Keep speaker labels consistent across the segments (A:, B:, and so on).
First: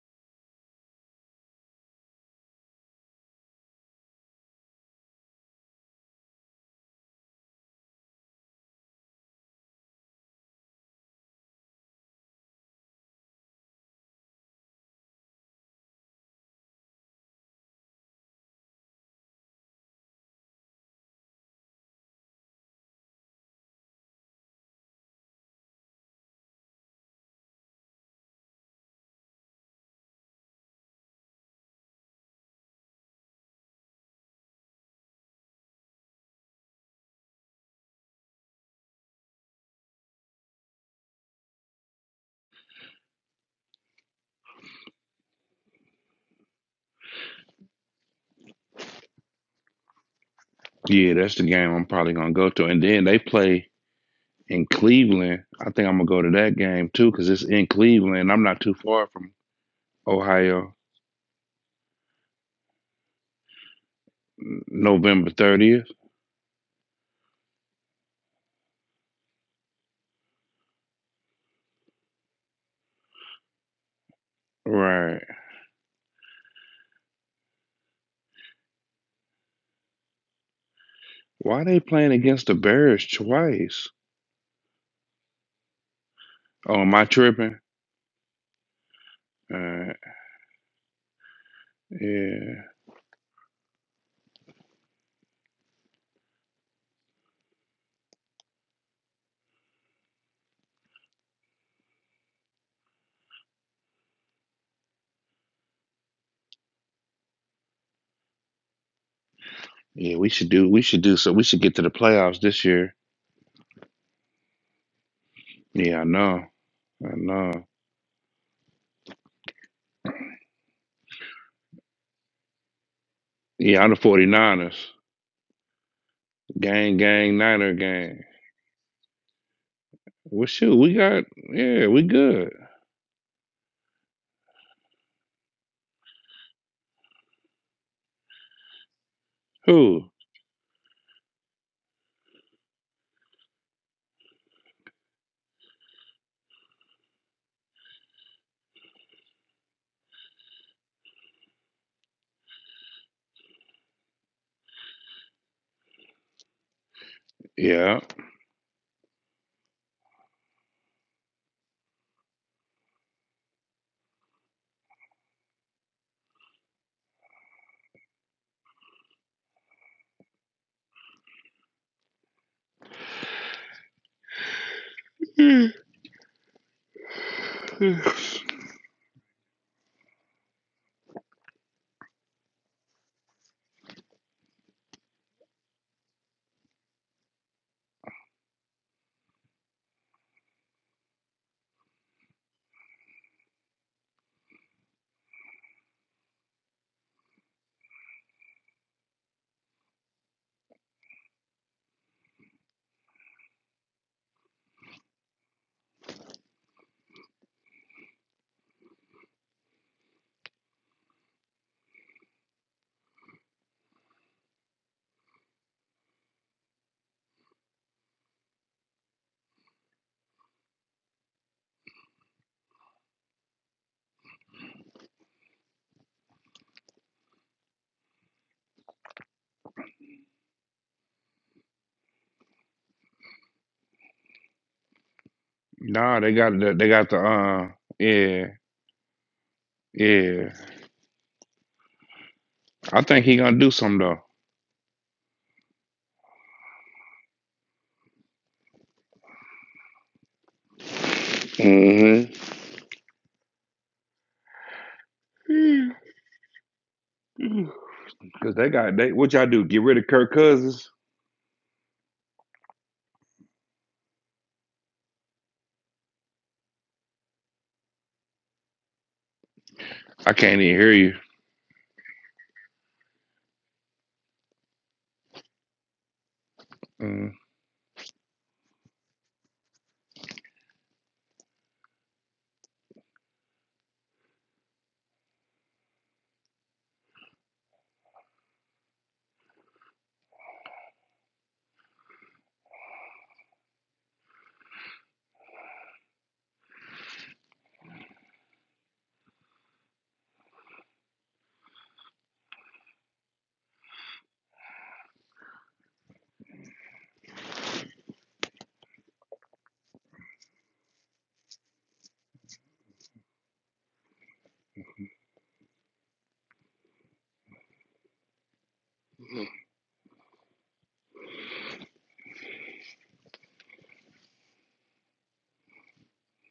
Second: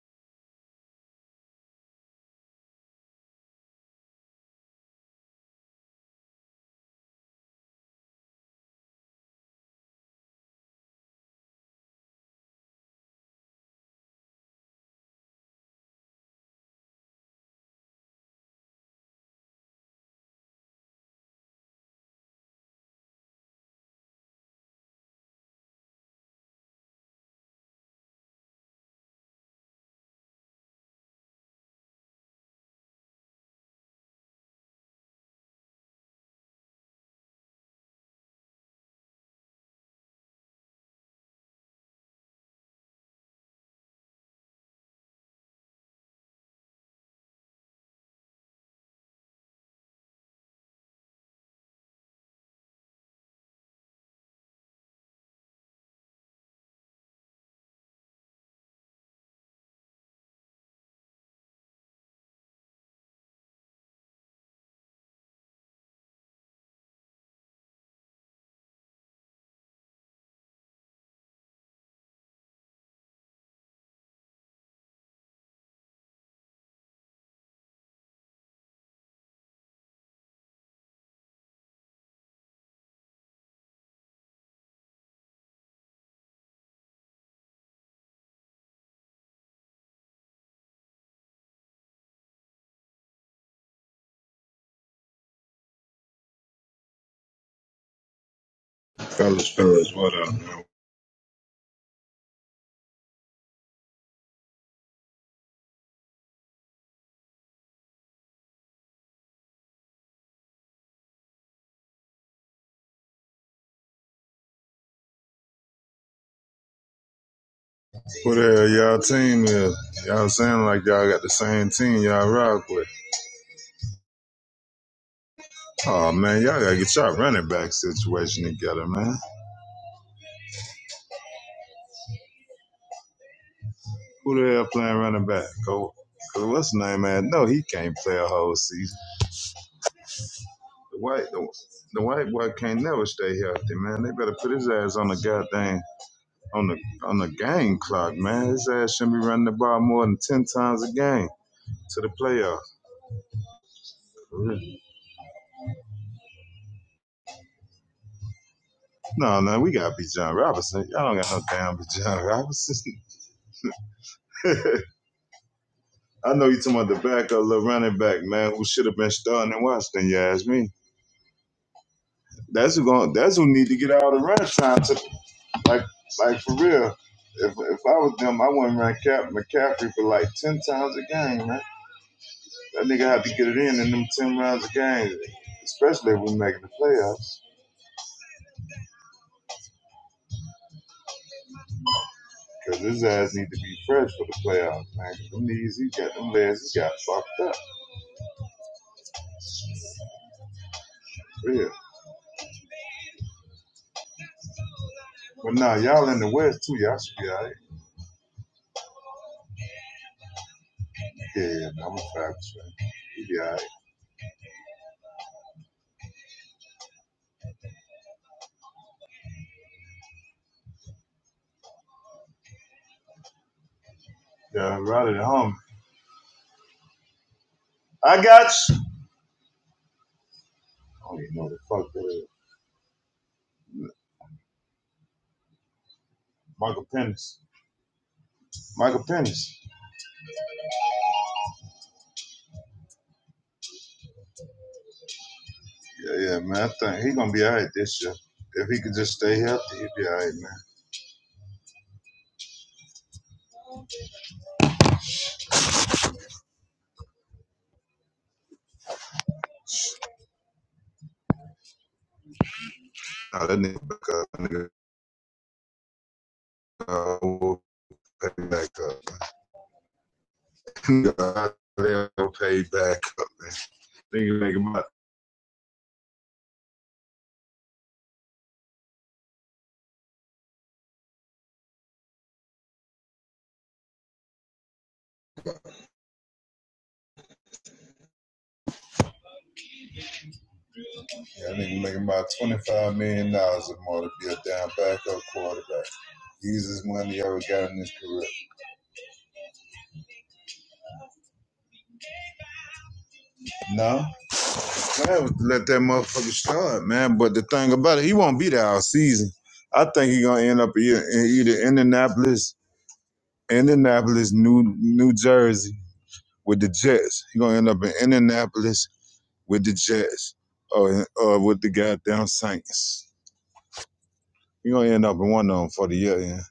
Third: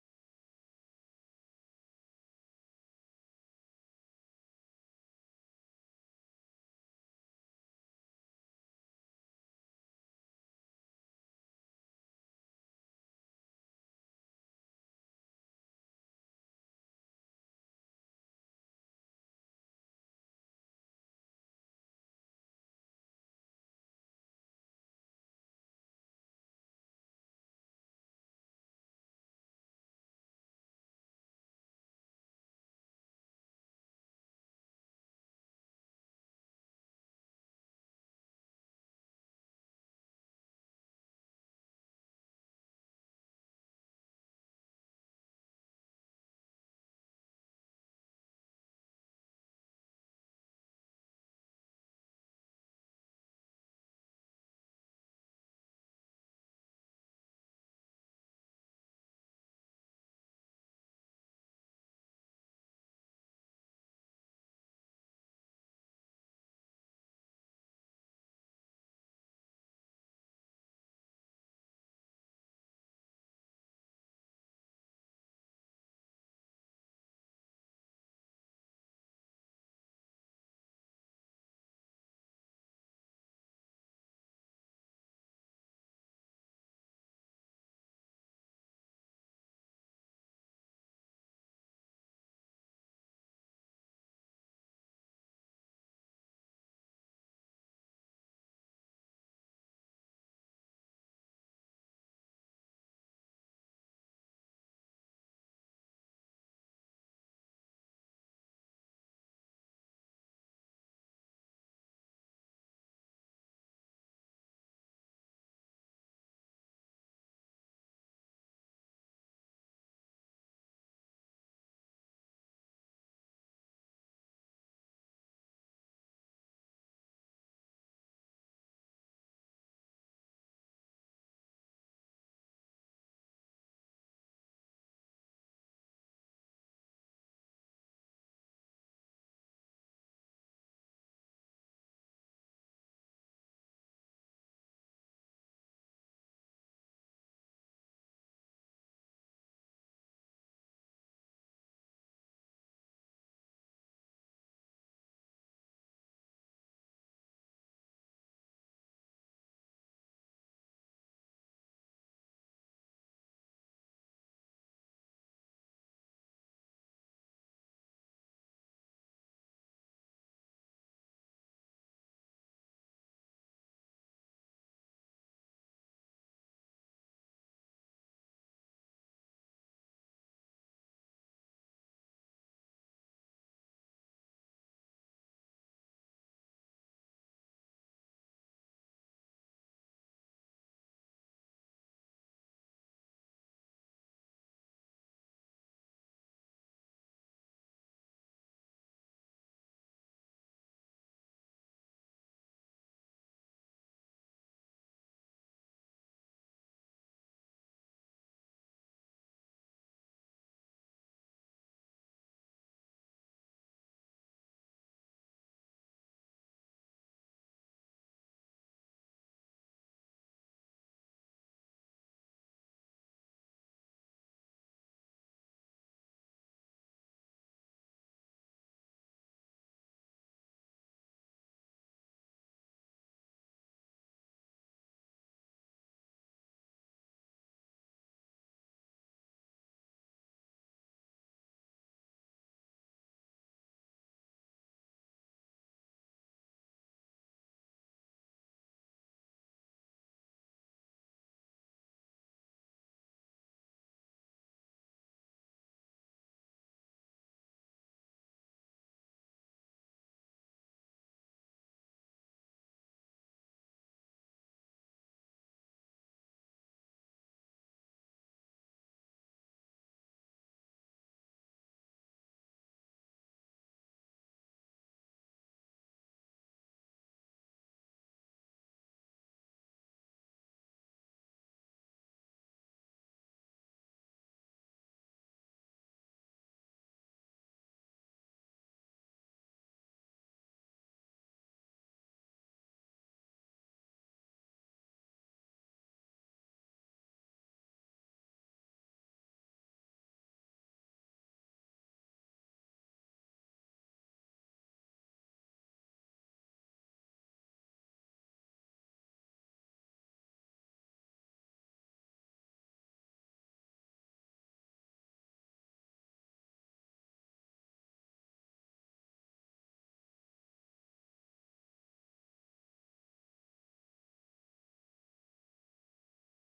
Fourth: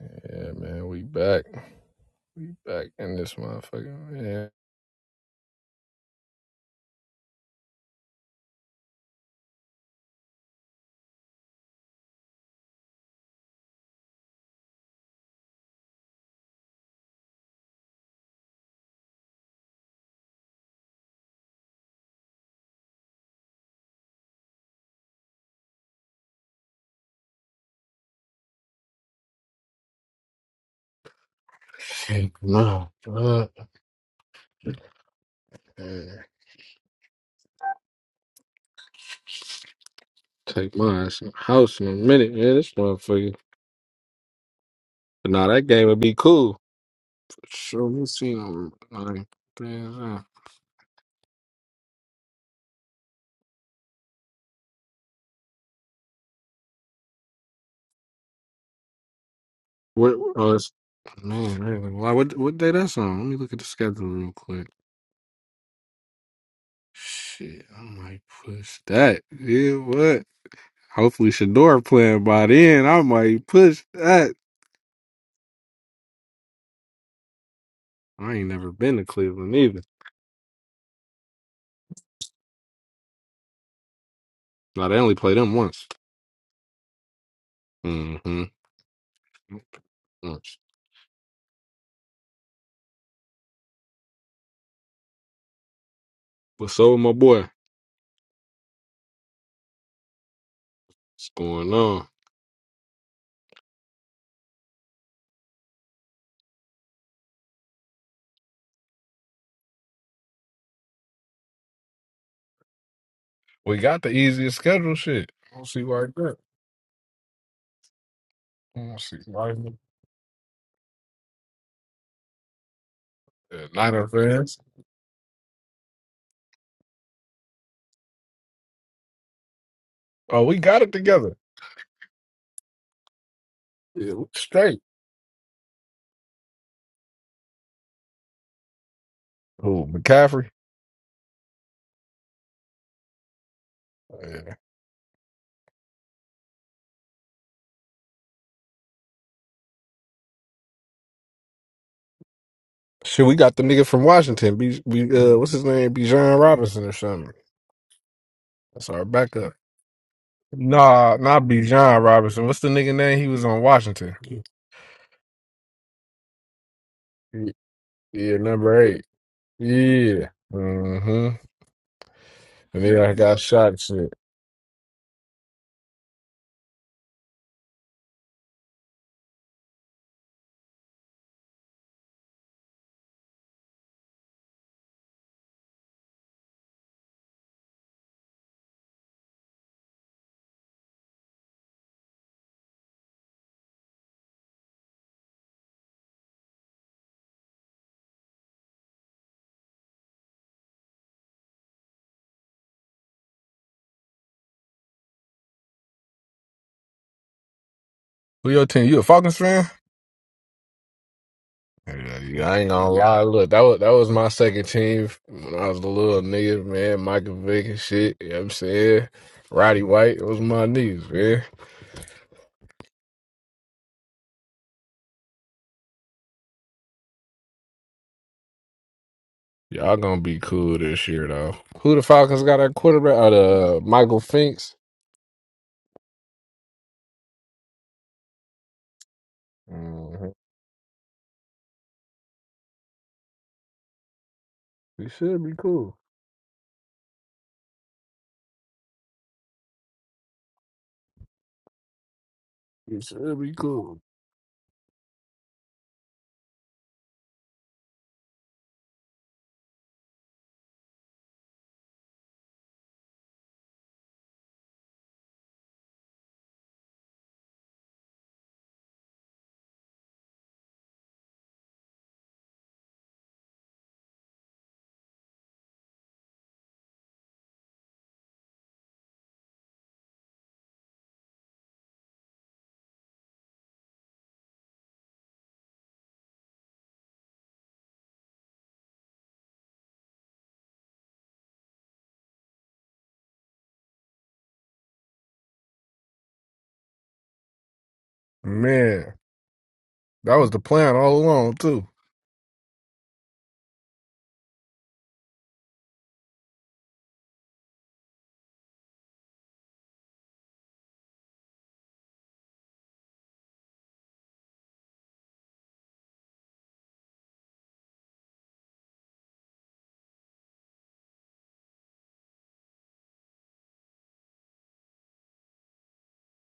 A: Yeah, man, we back. We back in this motherfucker. Yeah. my God. Man, Take my ass in the house in a minute, man. This motherfucker. But nah, that game would be cool. Sure, we see them. Like, man, uh,
B: Yeah, that's the game I'm probably gonna go to. And then they play in Cleveland. I think I'm gonna go to that game too because it's in Cleveland. I'm not too far from
A: what, oh, it's,
B: Ohio.
A: man, really, why, what, what day that's on? Let me look at the schedule real
B: N-
A: quick.
B: November 30th.
A: Shit, I might push that. Yeah, what? Hopefully, Shador playing by then. I might push that.
B: Right.
A: I ain't never been to Cleveland either.
B: Why they playing against the Bears twice?
A: Now they only played them once.
B: Oh, am I tripping?
A: Mm-hmm.
B: Uh,
A: Once.
B: yeah.
A: What's up, with my boy?
C: Fellas, fellas, what up?
A: What's going on?
B: Yeah, we should do. We should do so. We should get to the playoffs this year.
A: We got the easiest schedule. Shit. I don't see why
B: Yeah, I
A: that.
B: know. I know.
C: Who the hell
A: I
C: y'all
A: don't see
C: team
A: why.
C: is? Y'all sound like y'all got the same team y'all rock with.
A: Yeah,
B: Yeah, I'm the
A: Niner fans.
B: 49ers.
C: Oh man, y'all gotta get
B: Gang,
C: y'all
B: gang,
C: running back
B: Niner gang.
C: situation together, man.
A: Oh,
B: Well,
A: we
B: shoot,
A: got it
B: we got.
A: together.
B: Yeah, we good.
A: Yeah, we
C: Who the hell
A: straight.
C: playing running back? Go, go what's his name, man? No, he can't play a whole season.
A: Oh,
B: Who?
A: McCaffrey.
C: The white, the, the white boy can't never stay healthy, man. They better put
A: Yeah.
C: his ass on the goddamn on the on the game clock, man. His ass shouldn't be running the ball more than ten times a game to the playoffs.
A: Shit, we got the nigga from Washington. B, B, uh, what's his name? Bijan Robinson or something.
B: Yeah.
A: That's our
C: No,
A: backup.
C: no, we gotta be John Robinson. Y'all
A: Nah,
C: don't got no
A: not
C: damn be
A: Bijan
C: John
A: Robinson. What's the
C: Robinson.
A: nigga name? He was on Washington.
C: I know you talking about the backup,
A: Yeah,
C: little running back,
A: yeah,
C: man, who
A: number
C: should have
A: eight.
C: been starting in Washington. You ask me.
A: Yeah.
C: That's
A: And
C: who
A: then
C: going.
A: I
C: That's
A: got
C: who need
A: shot
C: to
A: and
C: get all
A: shit.
C: the run time. To,
B: Mm.
C: like, like for real. If if I was them, I wouldn't run Cap McCaffrey for like ten times a game, man. That nigga had to get it in in them ten rounds a game, especially if we making the playoffs. Cause his ass need to be fresh for the playoffs, man. Them knees he got, them legs he got fucked up. Real. But nah, y'all in the West too. Y'all should be all right.
A: Who your team? You a Falcons fan?
C: Yeah, man, I'm a
A: Yeah,
C: five
A: yeah, I
C: percent.
A: ain't gonna lie.
C: You be
A: Look,
C: all
A: that
C: right.
A: was that was my second team when I was a little nigga, man. Michael Vick and shit. You know what I'm saying? Roddy White it was my knees, man.
C: Yeah, right at home. I got you.
A: Y'all gonna be cool this
C: I don't
A: year
C: even know
A: though.
C: the fuck
A: Who the
C: that is.
A: Falcons got at quarterback? Uh, the Michael Finks.
B: nah, they got the
C: Michael
B: they got the
C: Pennis.
B: uh yeah
C: Michael Pennis.
A: hmm
B: yeah. I think he gonna do something though.
A: We should be cool.
C: Yeah, yeah, man. I think he gonna be all right this year. If he could just stay healthy, he'd be all right, man.
B: Mm-hmm.
A: He should be cool.
B: Mm. Cause they got they what y'all do? Get rid of Kirk Cousins?
C: Nah, that nigga back up. That nigga uh, will pay back
B: I can't even hear you.
C: up. They'll pay back up, man. Nigga make about,
B: Mm.
C: yeah, nigga make about $25 million dollars or more to be a damn backup quarterback. Jesus Money always got in this career.
A: Man, that was the plan all along too.
C: No, man, let that motherfucker start, man. But the thing about it, he won't be there all season. I think he gonna end up either, either Indianapolis, Indianapolis, New New Jersey with the Jets. He gonna end up in Indianapolis with the Jets, or or with the goddamn Saints. He gonna end up in one of them for the year, yeah.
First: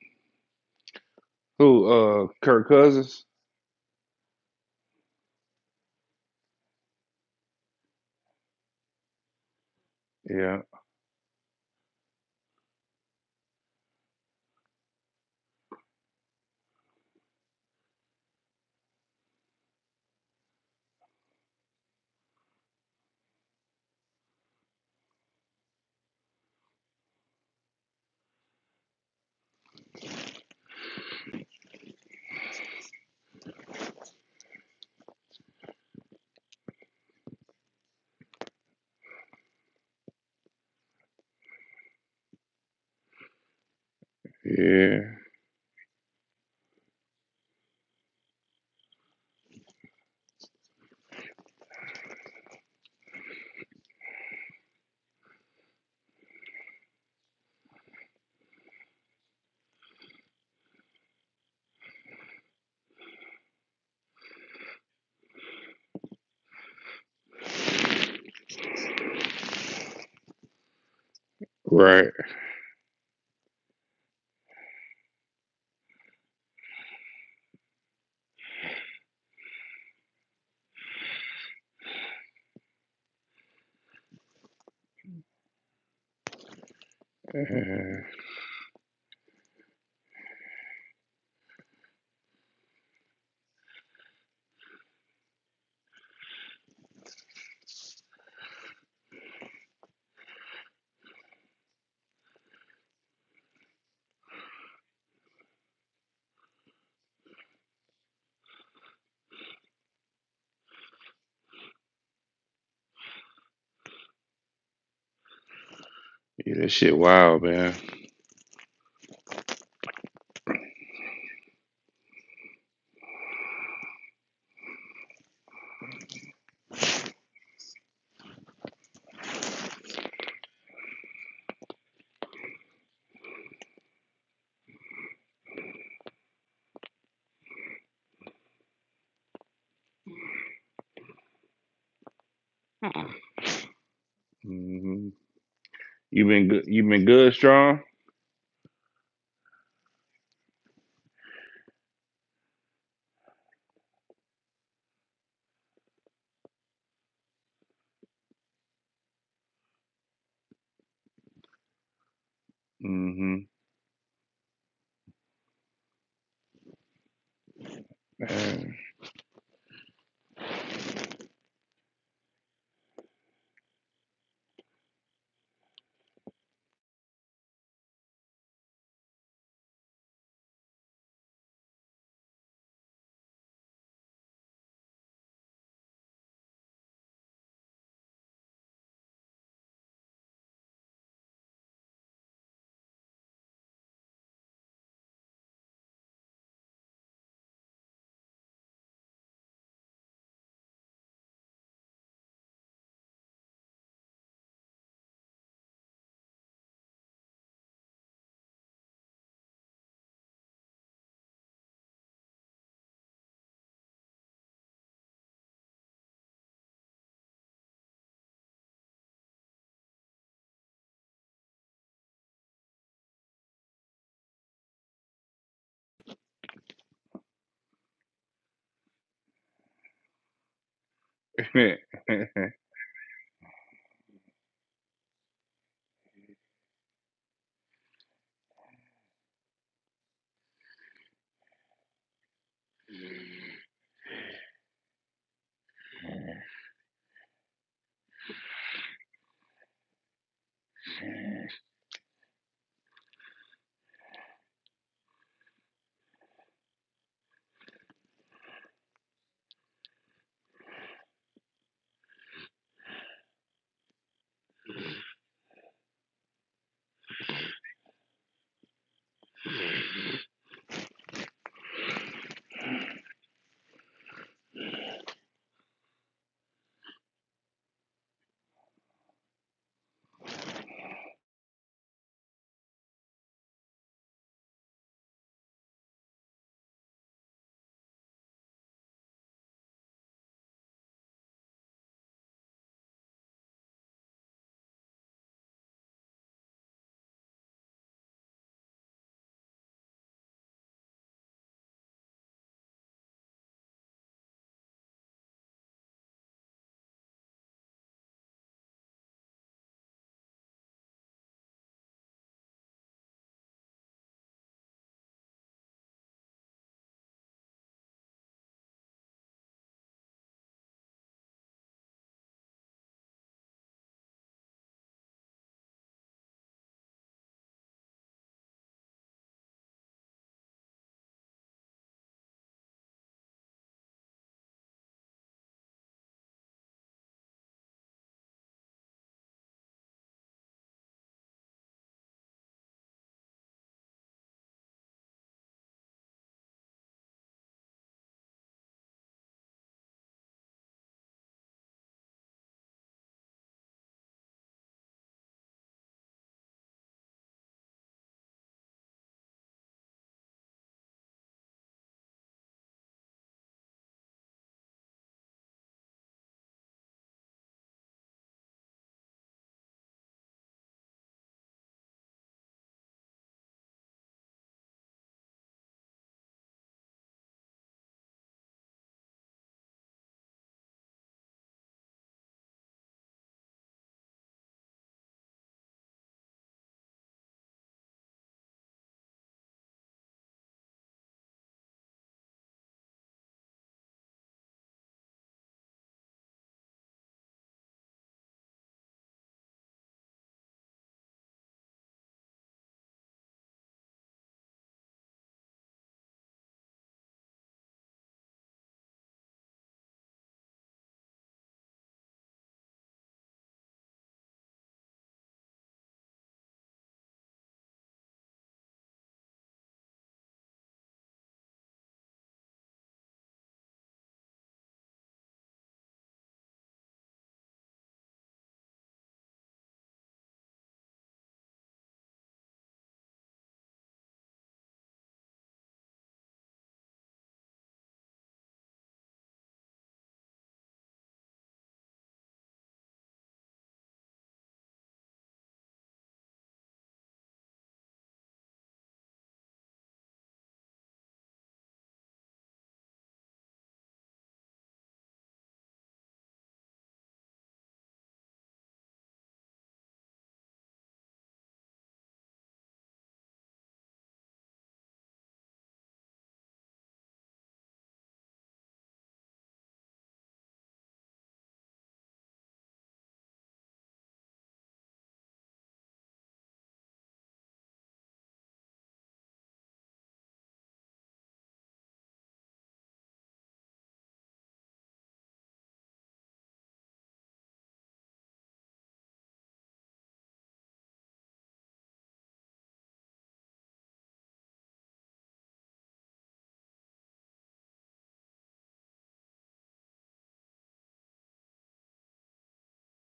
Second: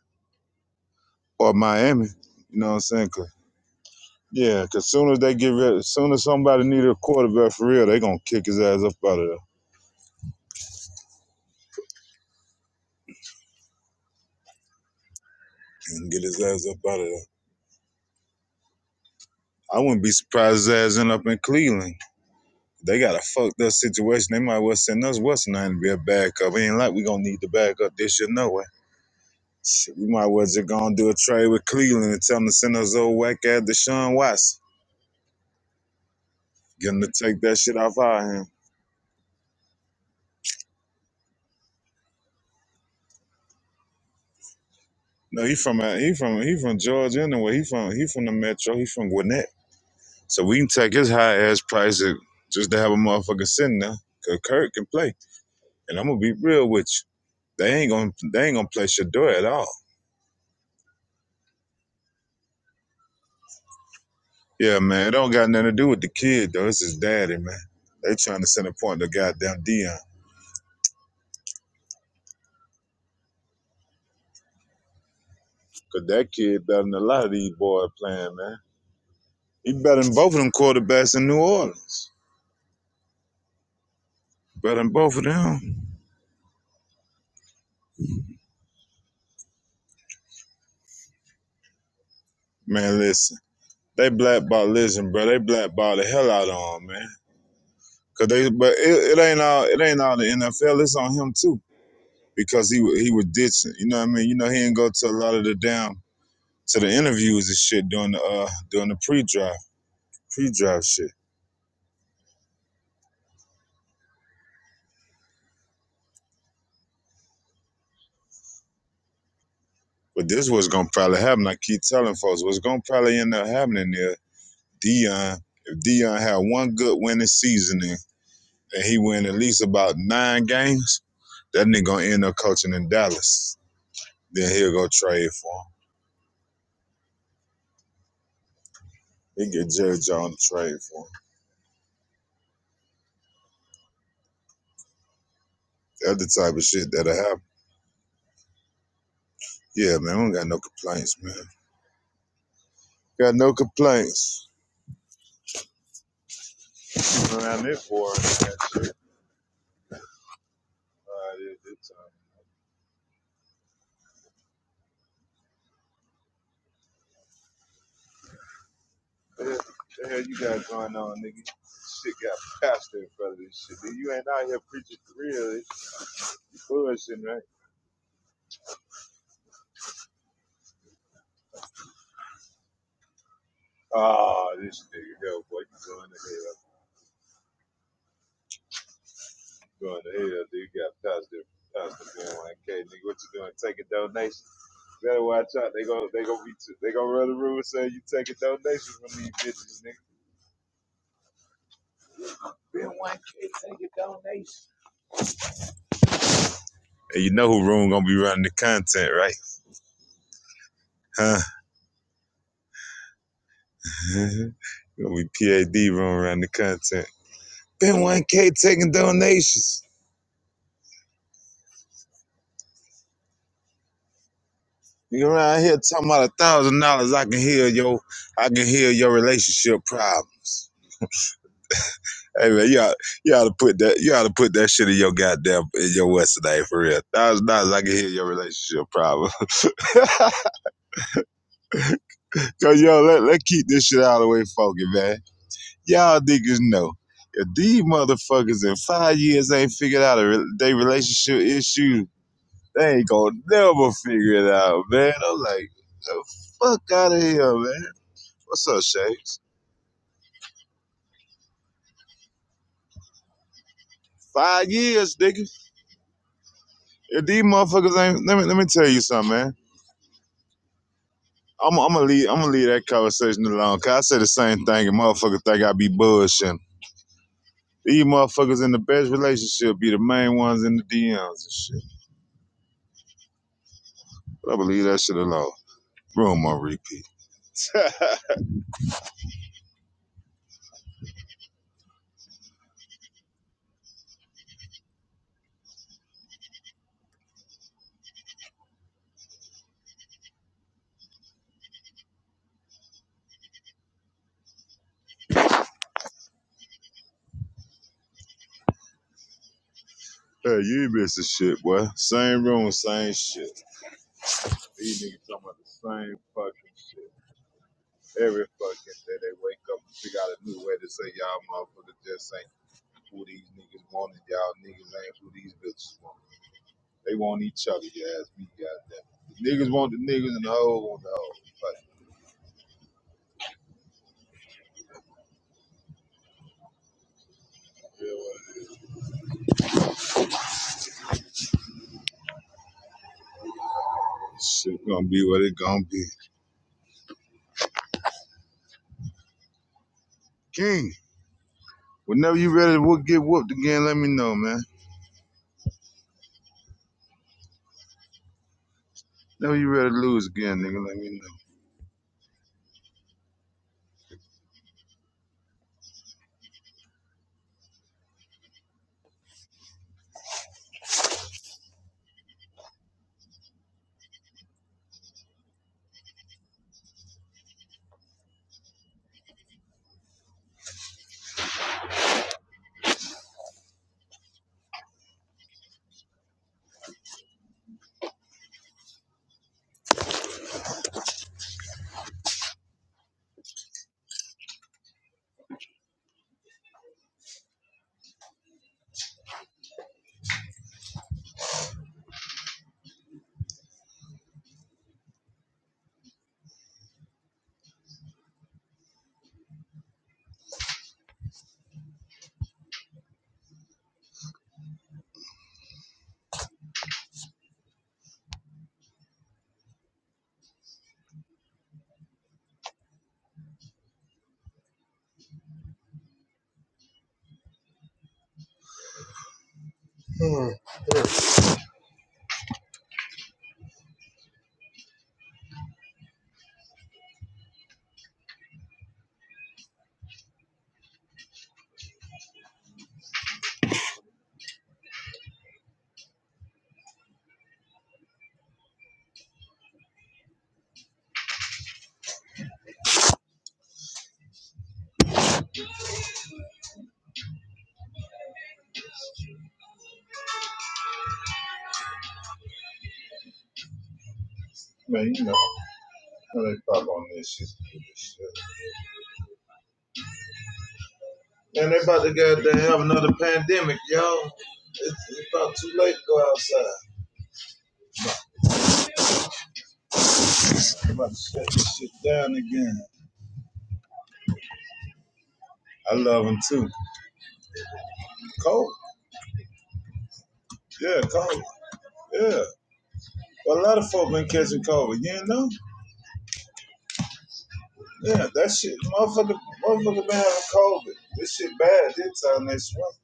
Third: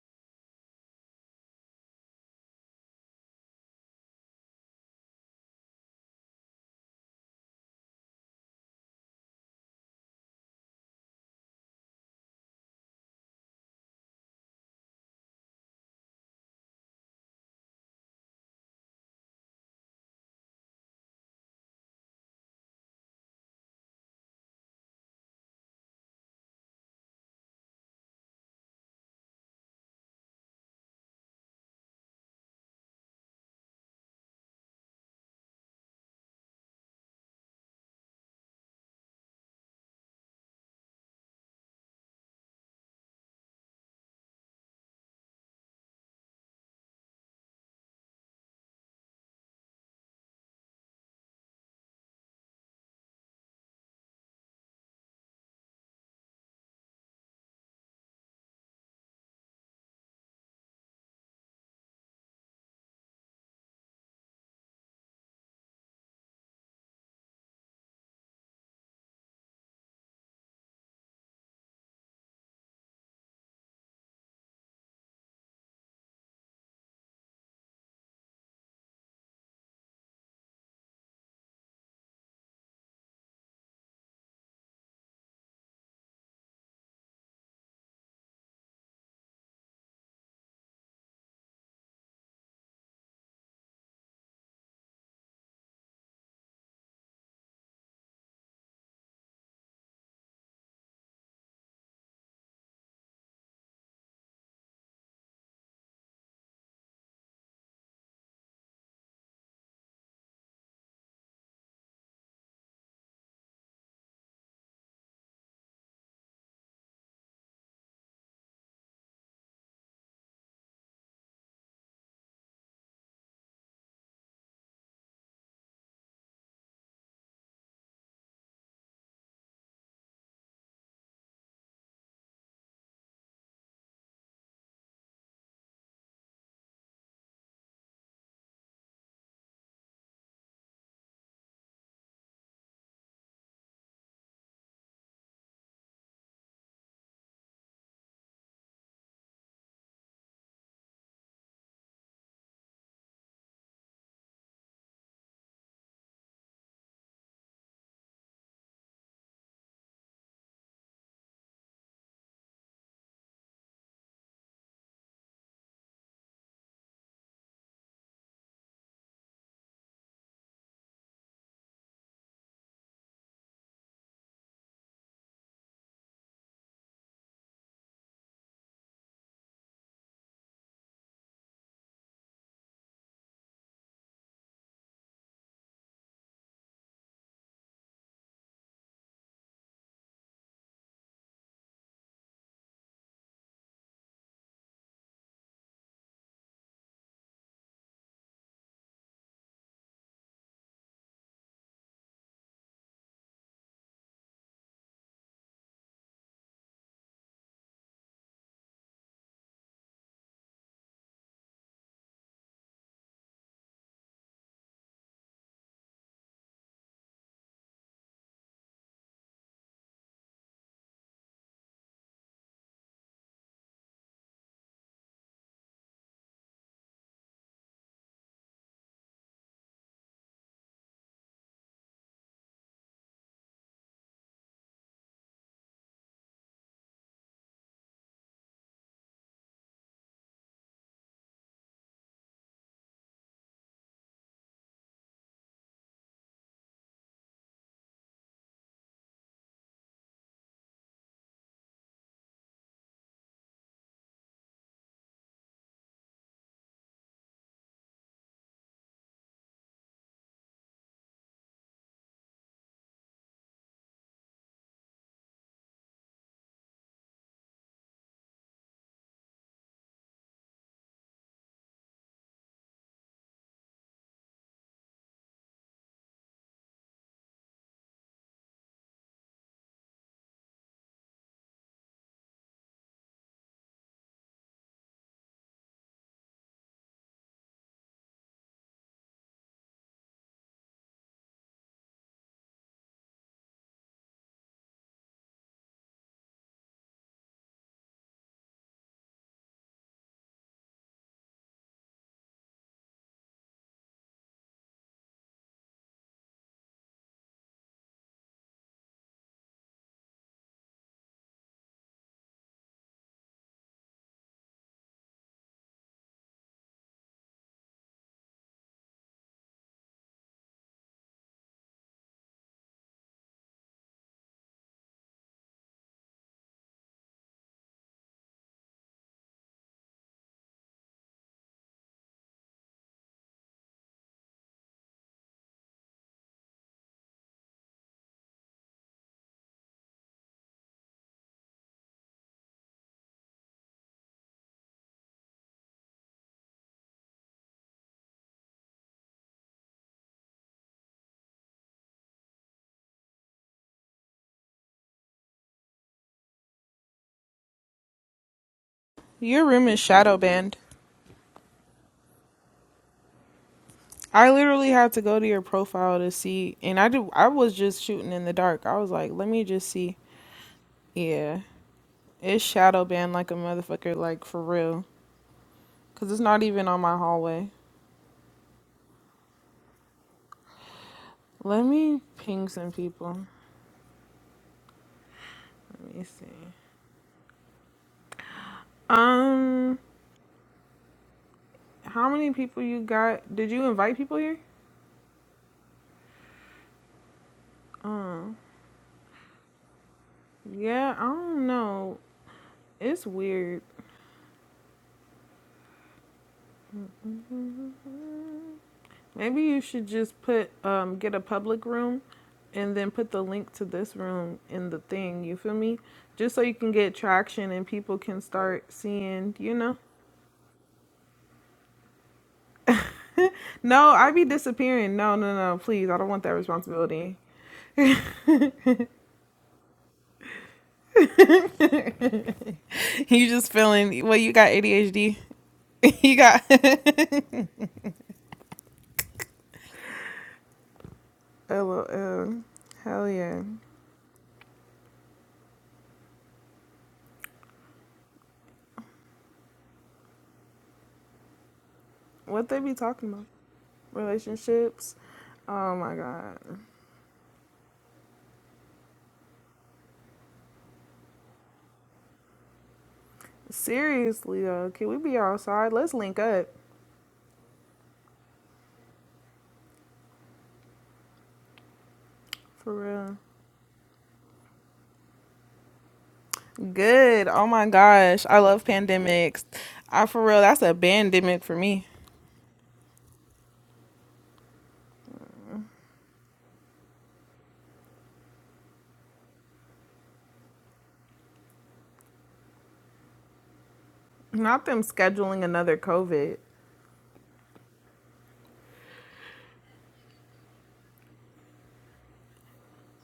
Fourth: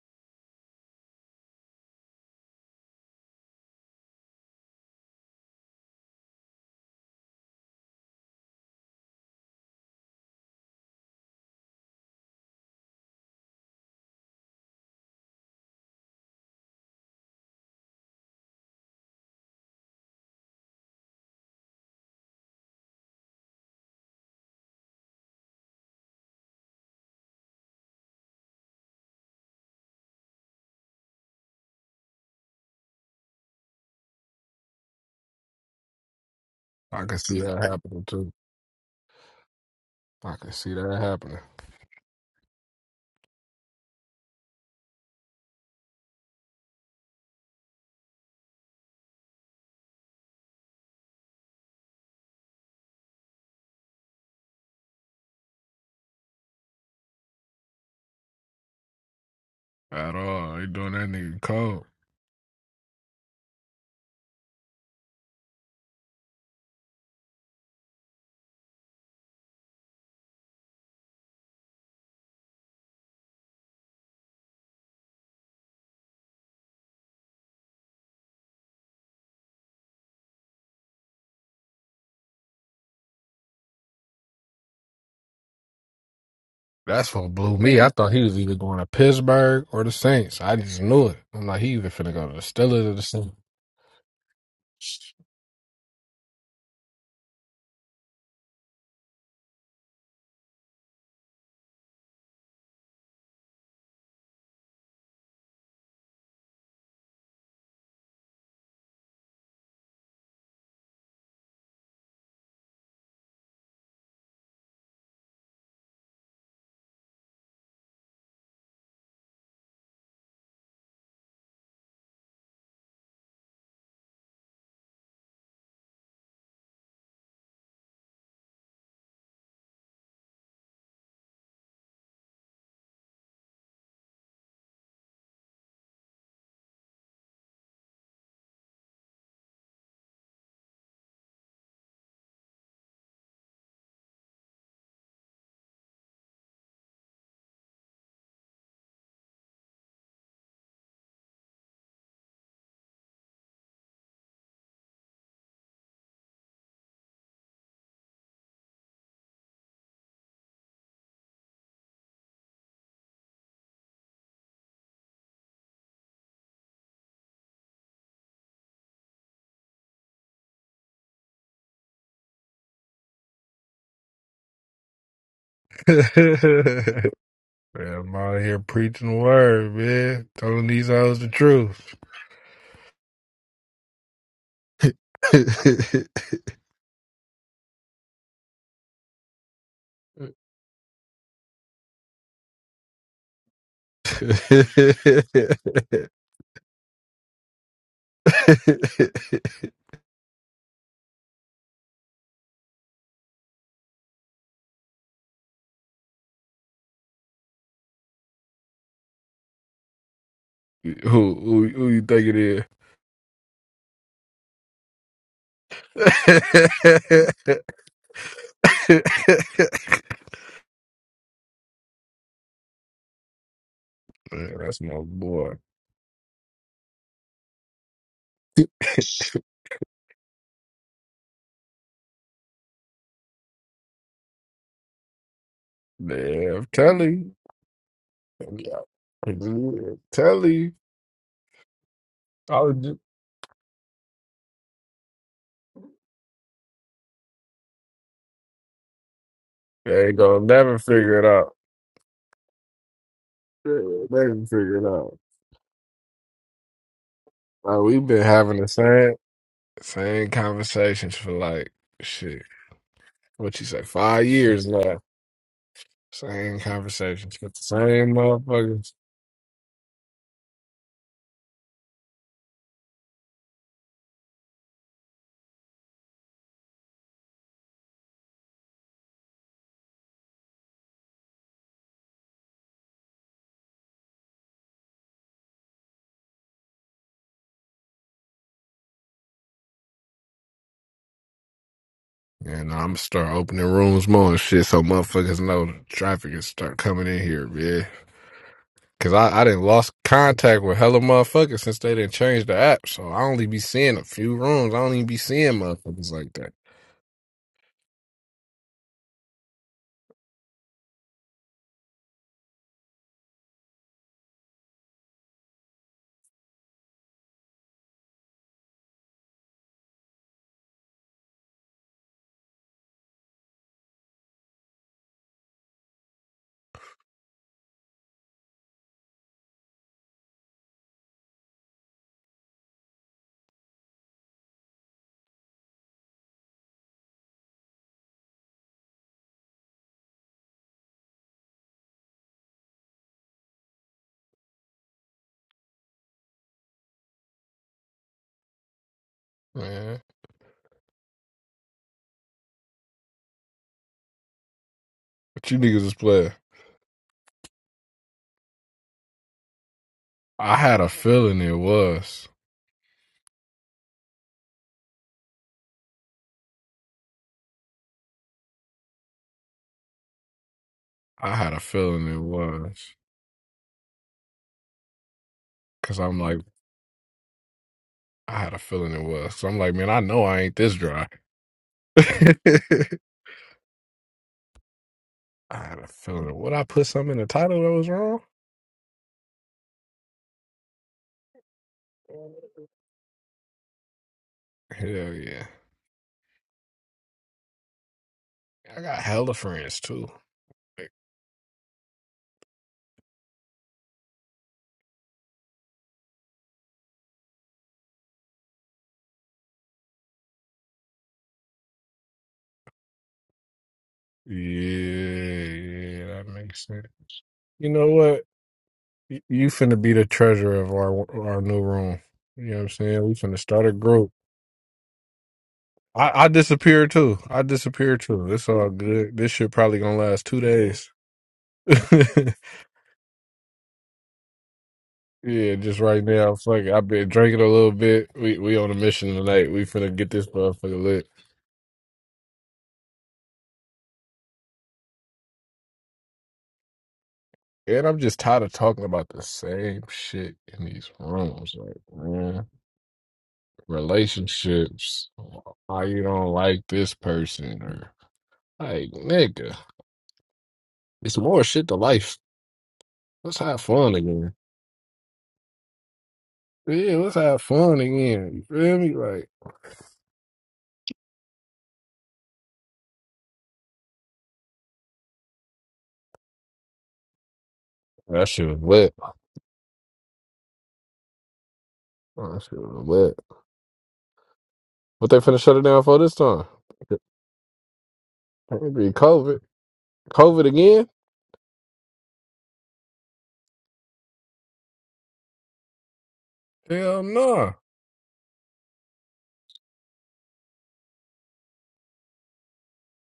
C: or
B: Who?
C: Miami.
B: Uh,
C: You
B: Kirk
C: know what I'm saying?
B: Cousins?
C: 'Cause- yeah, because soon as they get rid, soon as somebody need a quarterback for real, they gonna kick his ass up out of there.
B: Yeah,
C: and get his ass up out of there. I wouldn't be surprised his ass end up in Cleveland. They got a fucked up situation. They might well send us what's nothing to be a backup. It ain't like we gonna need the backup this year, no way. Shit, we might well just gonna do a trade with Cleveland and tell them to send us old whack ass Deshaun Watson. Get him
A: I
C: to
A: can see
C: take that
A: that
C: shit off
A: happening
C: our
A: too.
C: hands.
A: I can see that happening.
B: yeah,
C: No, he from he from he from Georgia anyway. He from he from the metro. He from Gwinnett, so we can take his high ass price just to have a motherfucker sitting there. Cause Kirk can play, and I'm gonna be real with you. They ain't gonna they ain't gonna play Shador at all.
A: At all. They doing that nigga cold.
C: Yeah, man. It don't got nothing to do with the kid though. It's his daddy, man. They trying to send a point to goddamn Dion.
B: right.
C: Cause that kid better than a lot of these boys playing, man. He better than both of them quarterbacks in New Orleans. Better than both of them.
A: That's what blew me. I
B: Uh,
A: thought he was either going to Pittsburgh or the Saints. I just knew it. I'm like, he either finna go to the Steelers or
C: Man,
A: the Saints.
C: listen. They blackball listen, bro. They blackball the hell out of him, man. Cause they but it, it ain't all it ain't all the NFL. It's on him too. Because he he was ditching. You know what I mean? You know he didn't go to a lot of the damn to the interviews and shit during the uh during the pre-draft. Pre draft shit.
B: yeah, that shit wild, man.
C: But this was gonna probably happen. I keep telling folks what's gonna probably end up happening there. Dion, if Dion had one good winning season in, and he win at least about nine games, that nigga gonna end up coaching in Dallas. Then he'll go trade for him. He get Jerry Jones to trade for him.
B: hmm
C: That's
B: You
C: the
B: been
C: type
B: good?
C: of shit
B: You been
C: that'll
B: good,
C: happen.
B: strong?
C: Yeah, man, I don't got no complaints, man. Got no complaints. Around this for it. All right, it's time.
B: Mm-hmm.
C: What The hell you got going on, nigga? Shit got pastor in front of this shit. Nigga. You ain't out here preaching for real. It's bullshit, right?
A: man, I'm out here preaching the word, man. Telling these hoes the truth.
C: Ah, this nigga, hell boy, you going to hell. You going to hell, nigga. You got pastor, pastor being One K, nigga, what you doing? Taking donations. Better watch out. They gonna,
A: who,
C: they gonna be, too, they gonna run the room and say you taking donations from these bitches, nigga. And you know who room gonna be running the content, right? Huh?
A: who who you think it is?
C: gonna be PAD room running the content. Ben 1K taking donations.
A: man, that's my
C: You
A: boy.
C: around here talking about a thousand dollars, I can heal your, I can heal your relationship problems.
B: All
C: Hey man, you ought, you ought to put that, you ought to put that shit in your goddamn in your West
A: Man,
C: today
A: I'm
C: for real.
A: telling you.
C: Thousand dollars, I can heal your relationship problem.
A: Yeah. Tell you, I was
C: Cause
A: just,
C: yo, let let keep this shit out of the way, funky man. Y'all niggas know if these motherfuckers in five years ain't figured
A: they ain't
C: out a
A: gonna
C: re- they
A: never figure it
C: relationship
A: out.
C: issue, they ain't gonna
A: They
C: never figure
A: never
C: it
A: figure
C: out,
A: it
C: man.
A: out.
C: I'm like, the fuck out of here,
A: Like,
C: man.
A: we've been having
C: What's
A: the
C: up,
A: same
C: Shay?
A: same conversations for like shit. What you say? Five years
C: Five
A: now.
C: years, nigga.
A: Same
C: If
A: conversations
C: these
A: with the
C: motherfuckers
A: same
C: ain't let me let me tell
A: motherfuckers.
C: you something, man. I'm I'm gonna leave I'm gonna leave that conversation alone. Cause I say the same thing and motherfuckers think I be bullshitting. These motherfuckers in the best relationship be the main ones in the DMs and shit. But I believe that shit alone. Room on repeat. hey,
A: And I'm gonna start opening rooms more and shit so motherfuckers know the traffic is start coming in here, yeah. Cause I, I didn't lost contact with hella motherfuckers since they didn't change the app. So I only be seeing a few rooms. I don't even be seeing motherfuckers like that.
C: you ain't missing shit, boy. Same room, same shit. These niggas talking about the same fucking shit. Every fucking day they wake up and figure out a new way to say y'all motherfuckers just who these niggas wanted. Y'all niggas ain't who these bitches want. They want each other, you ask me, goddamn. The niggas want the niggas and the hoes want the hoes. Like, yeah, well, shit gonna be what it gonna be.
A: Man.
C: King, whenever you ready to whoop, get whooped again, let me know, man.
A: What you niggas is playing?
D: Your
C: Whenever
D: room
C: you
D: is
C: ready to
D: shadow
C: lose
A: I
D: banned.
C: again,
A: had
C: nigga,
A: a
C: let me
A: feeling
C: know.
A: it was.
D: I literally had to go to your profile to see, and I do. I was just shooting in the dark. I was like, let me just see.
A: I
D: Yeah,
A: had a feeling it
D: it's
A: was.
D: shadow banned like a motherfucker, like for real,
A: Cause
D: cause it's
A: I'm like,
D: not even on my hallway.
A: I had a feeling it was. So I'm like, man, I know I ain't this dry.
D: Let me
A: I
D: ping some people.
A: had a
D: Let me
A: feeling.
D: see.
A: Would I put something in the title that was wrong?
D: Um, how many people you got? Did you invite people here?
A: Hell yeah.
D: Um,
A: I got hella friends too. Like,
D: yeah, I don't know. It's weird. Maybe you should just put um get a public room and then put the link to this
A: Yeah,
D: room in the thing, you feel me?
A: yeah, that
D: Just so you
A: makes
D: can
A: sense.
D: get traction and
A: You know
D: people
A: what?
D: can start
A: You
D: seeing,
A: you
D: you know.
A: finna be the treasurer of our our new room. You know what I'm saying? We finna start a
D: No, I
A: group.
D: be disappearing. No, no, no, please. I don't want
A: I, I
D: that
A: disappear
D: responsibility.
A: too. I
D: you
A: disappear too. It's all good. This shit probably gonna last two days.
D: just feeling well, you got ADHD.
A: yeah, just right
D: you
A: now.
D: got
A: Fuck it. I've been drinking a little bit. We we on a mission tonight. We finna get this motherfucker lit.
D: LOL. Hell yeah.
A: And I'm just tired of talking about the same shit in these rooms. Like, man,
D: What they be talking about? Relationships.
A: relationships.
D: Oh
A: Why
D: my
A: you don't
D: god.
A: like this person or like nigga. It's more shit to life. Let's have fun again.
D: Seriously though, can we
C: Man,
D: be
C: you know, how
D: outside? Let's link up
C: they pop
A: Yeah,
C: on
A: let's
C: this
A: have
C: shit.
A: fun again. You feel me? Like
C: Man, they about to goddamn have
D: for
C: another
D: real.
C: pandemic, y'all. it's about too late to go outside.
D: Good. Oh my gosh,
A: that
D: I
A: shit was
D: love
A: wet.
D: pandemics. I for real, that's a
C: I'm about to
D: pandemic
C: shut
D: for
C: this
D: me.
C: shit
A: Oh,
C: down
A: that shit
C: again.
A: was wet. What they finna shut it down
C: I
A: for this
C: love them
A: time?
C: too.
A: It'd
C: Cold?
A: be COVID. COVID again?
C: Yeah, cold. Yeah. But a lot of folk been catching
D: Not them
C: COVID, you
D: scheduling
C: know?
D: another COVID.
A: Hell nah.
C: Yeah, that shit, motherfucker, motherfucker been having COVID. This shit bad this time next month.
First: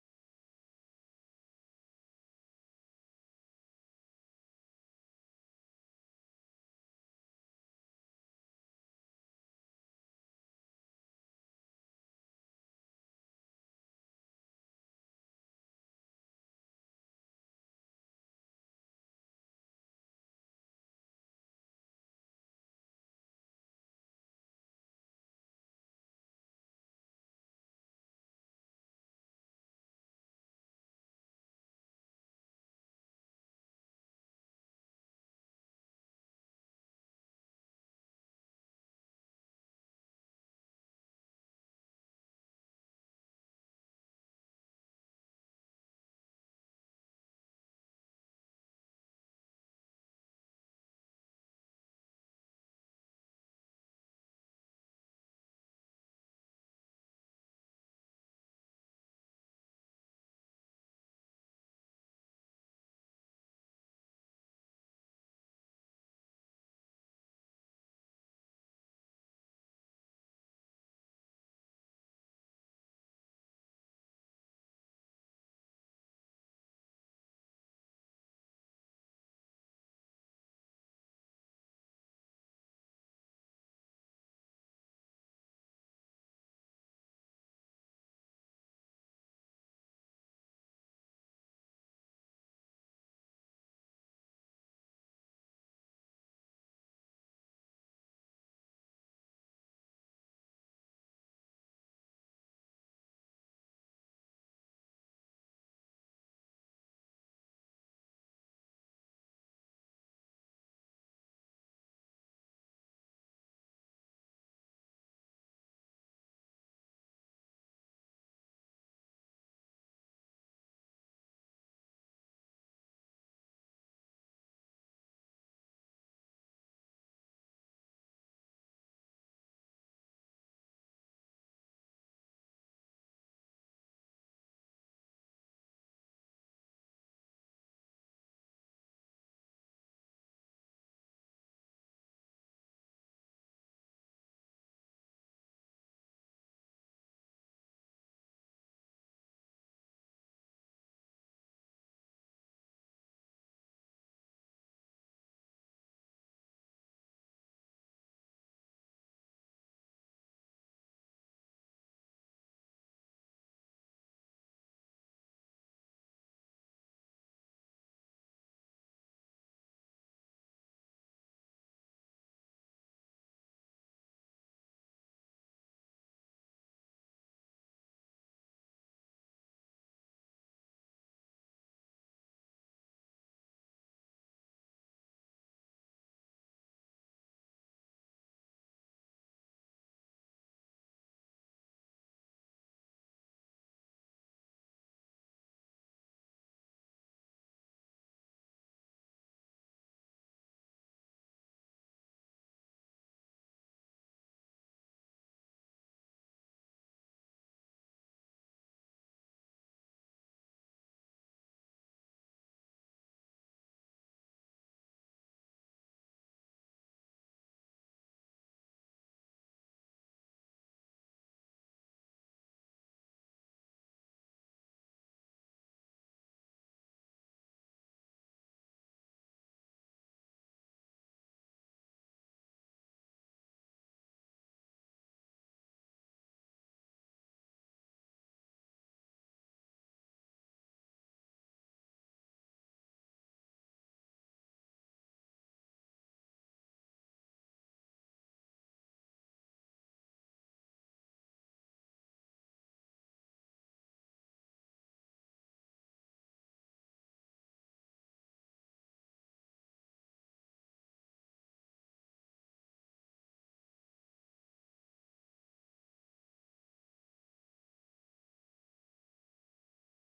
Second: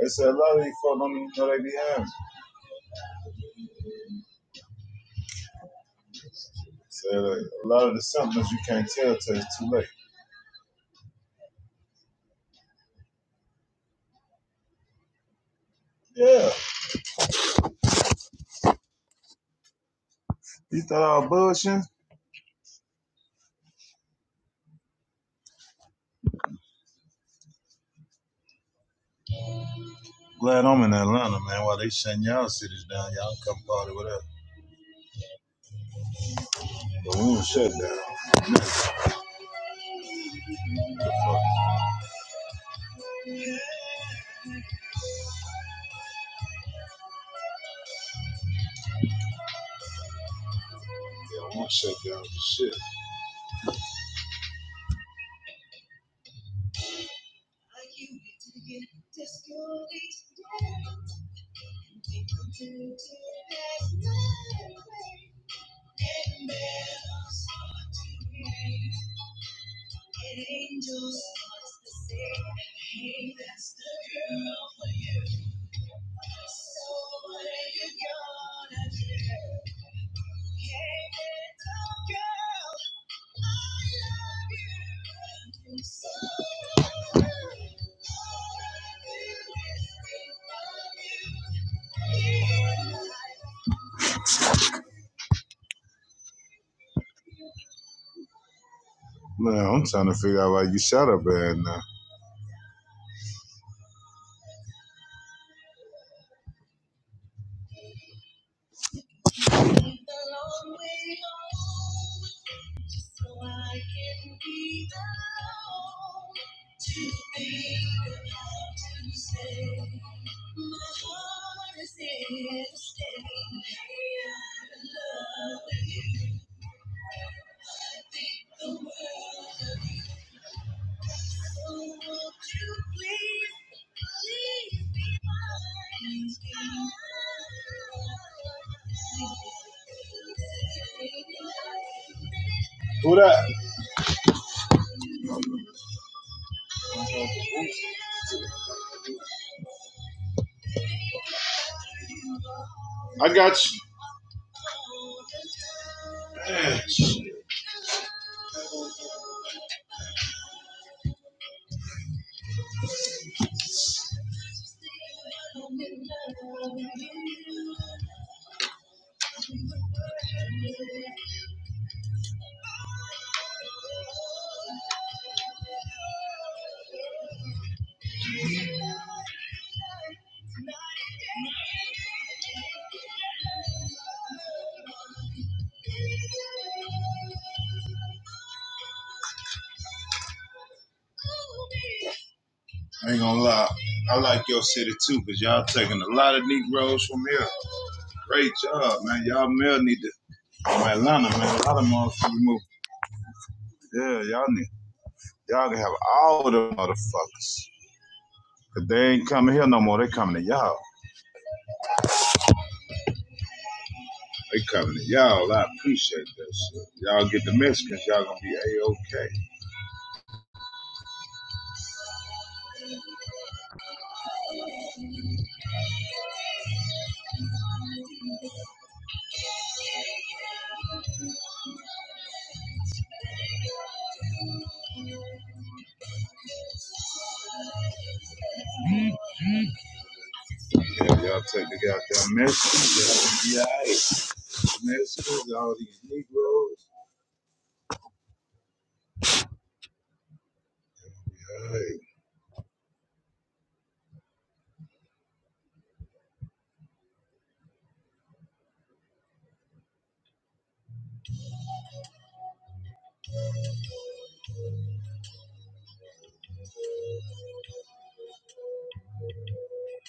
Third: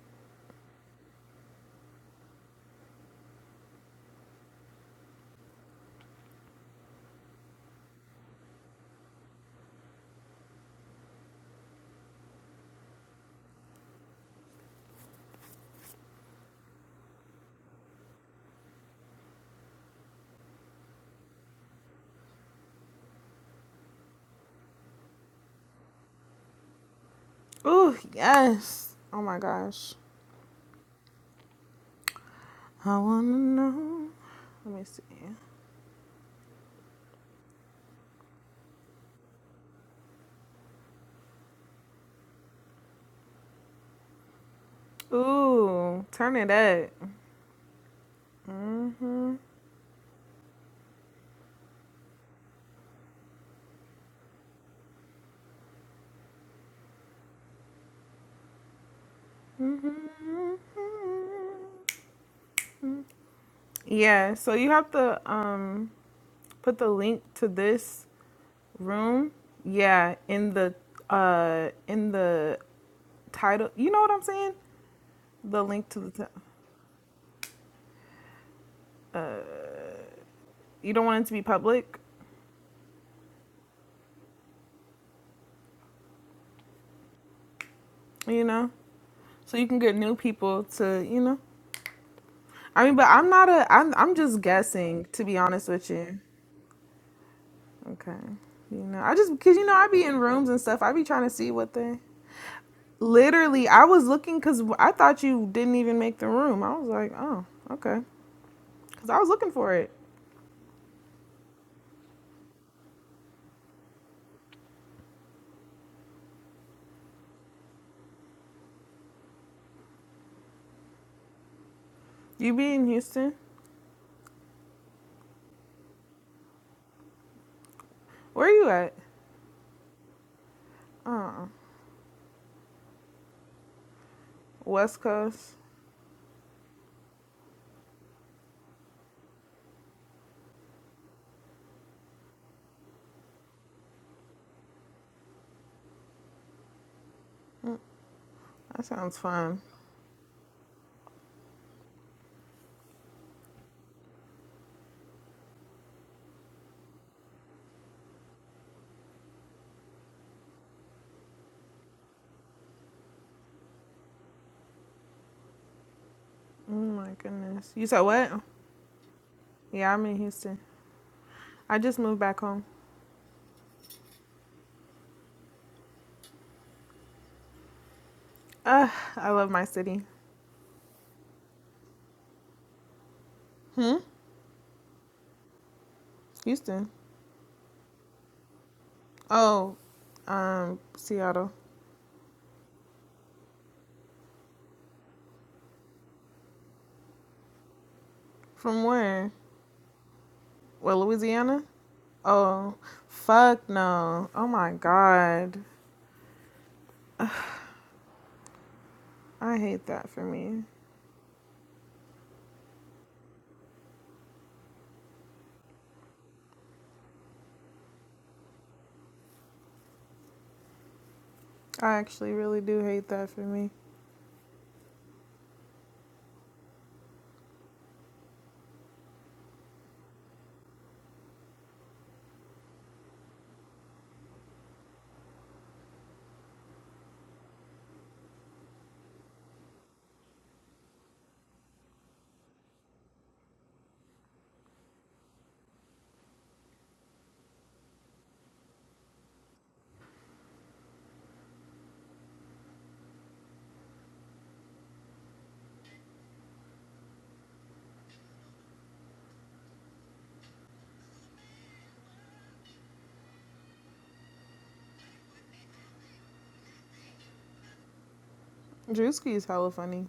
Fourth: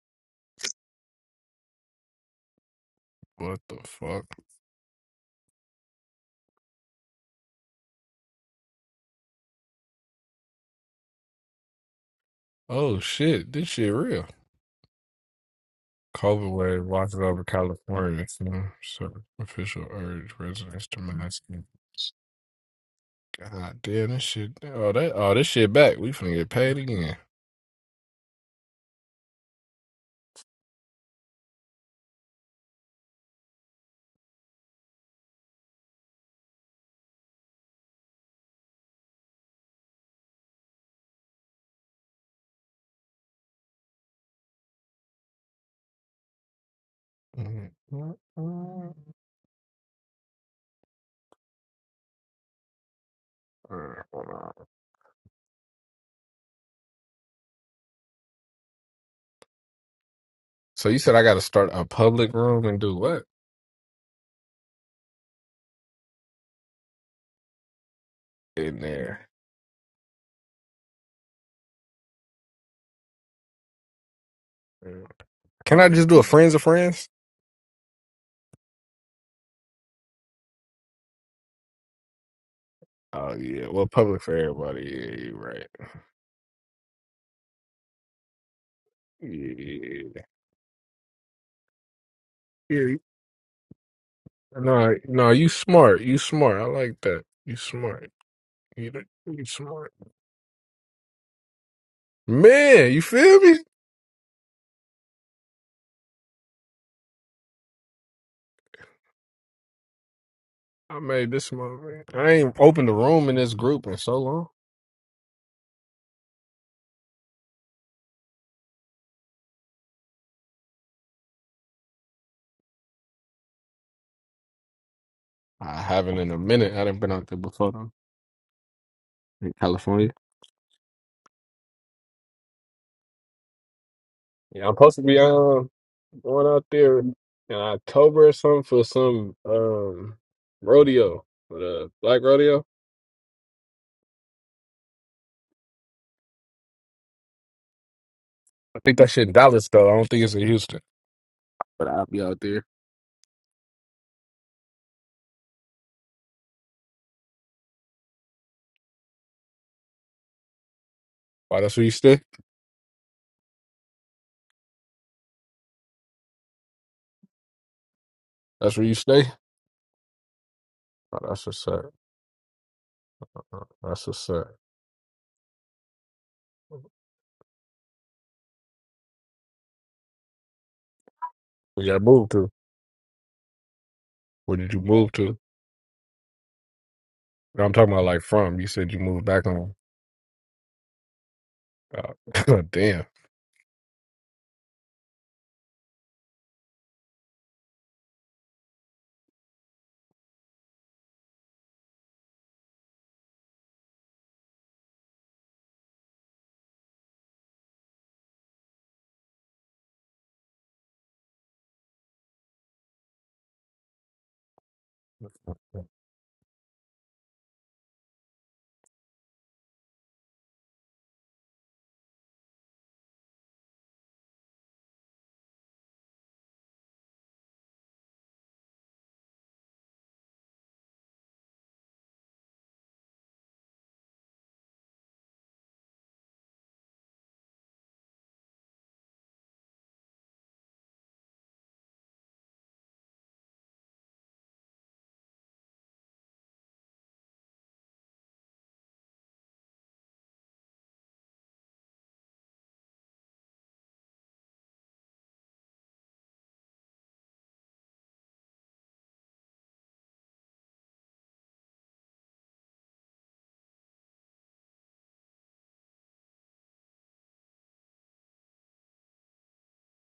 C: They said a lot of these folk don't even know they be having it.
A: What the fuck?
C: They Said like, a lot of the symptoms you can't tell till it's too late.
A: Oh shit, this shit real.
C: Yeah.
A: COVID wave watches over California. So, so official urge
C: You
A: residents to
C: thought I
A: mask.
C: was bullshitting?
A: God damn, this shit. Oh, that. Oh, this shit back. We finna get paid again.
D: Ooh yes. Oh my gosh.
C: Glad I'm in Atlanta, man. While they shutting y'all cities
D: I
C: down,
D: wanna
C: y'all come party with
D: know.
C: us.
D: Let me see.
C: But we won't shut down.
D: Ooh, turn it up.
A: Mhm.
D: hmm
C: Yeah, we won't shut down for shit.
A: So you said I got to start a public room and do what
D: Yeah. So you have to um put the link to this
A: in there?
D: Room? Yeah, in the uh in the title. You know what I'm saying? The
A: Can I
D: link to
A: just
D: the
A: do a
D: t-
A: friends of friends?
D: you don't want it to be public,
A: Oh yeah, well, public for everybody. Yeah, you're right.
D: you know? So you can get
A: Yeah,
D: new people to, you know. I
A: yeah.
D: mean, but I'm not a I'm I'm just
A: No,
D: guessing to
A: no,
D: be
A: you
D: honest with
A: smart. You
D: you.
A: smart. I like that. You smart.
D: Okay. You
A: You,
D: know, I just
A: you
D: cuz you
C: Man,
D: know
C: I'm
D: I
A: smart.
D: be
C: trying to
D: in
C: figure
D: rooms
C: out
D: and
C: why you
D: stuff. I be
C: shut
D: trying
C: up
D: to see
C: bad
D: what
C: now.
D: they
A: Man, you feel me?
D: Literally, I was looking cuz I thought you didn't even make the room. I was like, "Oh, okay." Cuz I was looking for it.
A: I made this moment. I ain't opened a room in this group in so long.
D: You be in Houston?
A: I haven't in a minute. I done been out there before though.
D: Where you at?
A: In California.
D: Uh. uh
A: Yeah, I'm supposed
D: West
A: to be
D: Coast.
A: um going out there in October or something for some um rodeo, for the black rodeo.
C: Who that?
A: I
D: That
A: think that
D: sounds
A: shit in
D: fun.
A: Dallas though. I don't think it's in Houston, but I'll be out there.
C: I got you.
A: Why? That's where you stay.
D: Oh my goodness. You said what?
A: That's where you stay.
D: Yeah, I'm in Houston.
A: Oh, that's what's
D: I
A: up.
D: just moved back home.
A: Oh, That's what's up.
D: Ugh, I love my city.
A: Where you moved to?
D: Hmm?
A: Where did you move to?
D: Houston.
A: No, I'm talking about like from. You said you moved back home.
D: Oh, um, Seattle.
A: Oh, damn.
C: I ain't gonna lie. I like your city too, because y'all taking a lot of Negroes from here. Great
D: From
C: job, man.
D: where?
C: Y'all male need to from
D: Well,
C: Atlanta, man.
D: Louisiana?
C: A lot of motherfuckers move.
D: Oh, fuck
C: Yeah,
D: no.
C: y'all
D: Oh
C: need
D: my god.
C: y'all can have all the motherfuckers. Cause they ain't coming
D: I
C: here no
D: hate
C: more.
D: that
C: They
D: for
C: coming to
D: me.
C: y'all. They coming to y'all. I appreciate that shit. Y'all get the Mexicans, y'all gonna be A-OK.
D: I actually really do hate that for me.
C: Yeah, y'all take the goddamn Mexicans, y'all gonna be alright. Mexicans, all these Negroes.
D: Drewski is hella funny.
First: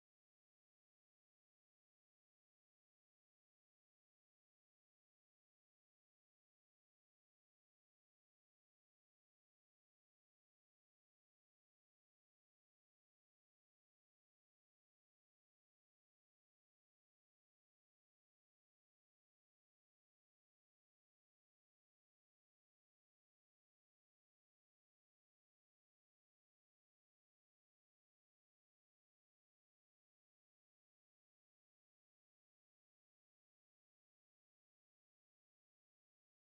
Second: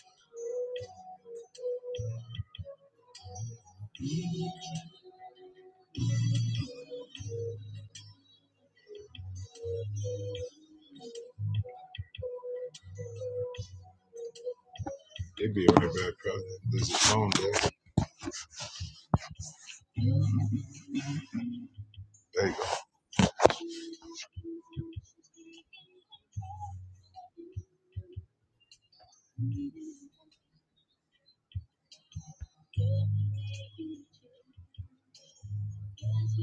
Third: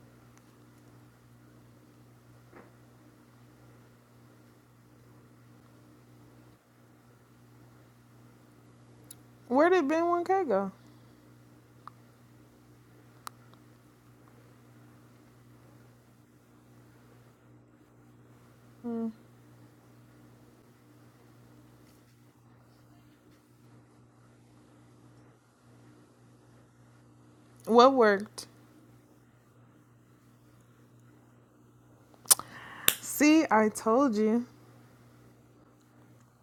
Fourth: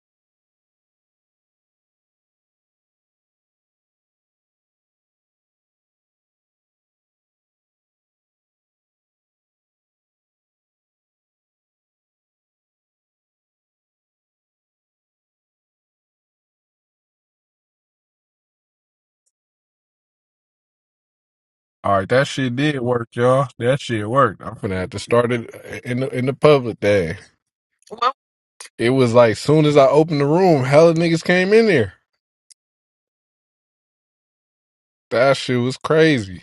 D: Where did Ben 1K go?
C: They be on the back, brother. There's a phone there.
A: All right, that
C: Hey,
A: shit did work, y'all. That shit worked. I'm gonna have to start it in the in the public day.
D: What worked?
A: It was like soon as I opened the room, hella niggas came in there.
D: See, I told you.
A: That shit was crazy.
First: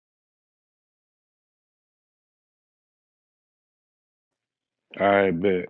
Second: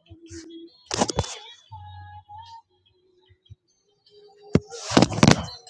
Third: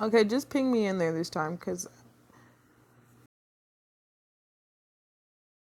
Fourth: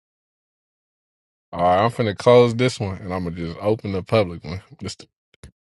D: Okay, just ping me in there this time
A: All right,
D: because
A: I'm finna close this one and I'm gonna just open the public one. Just
B: right, bet.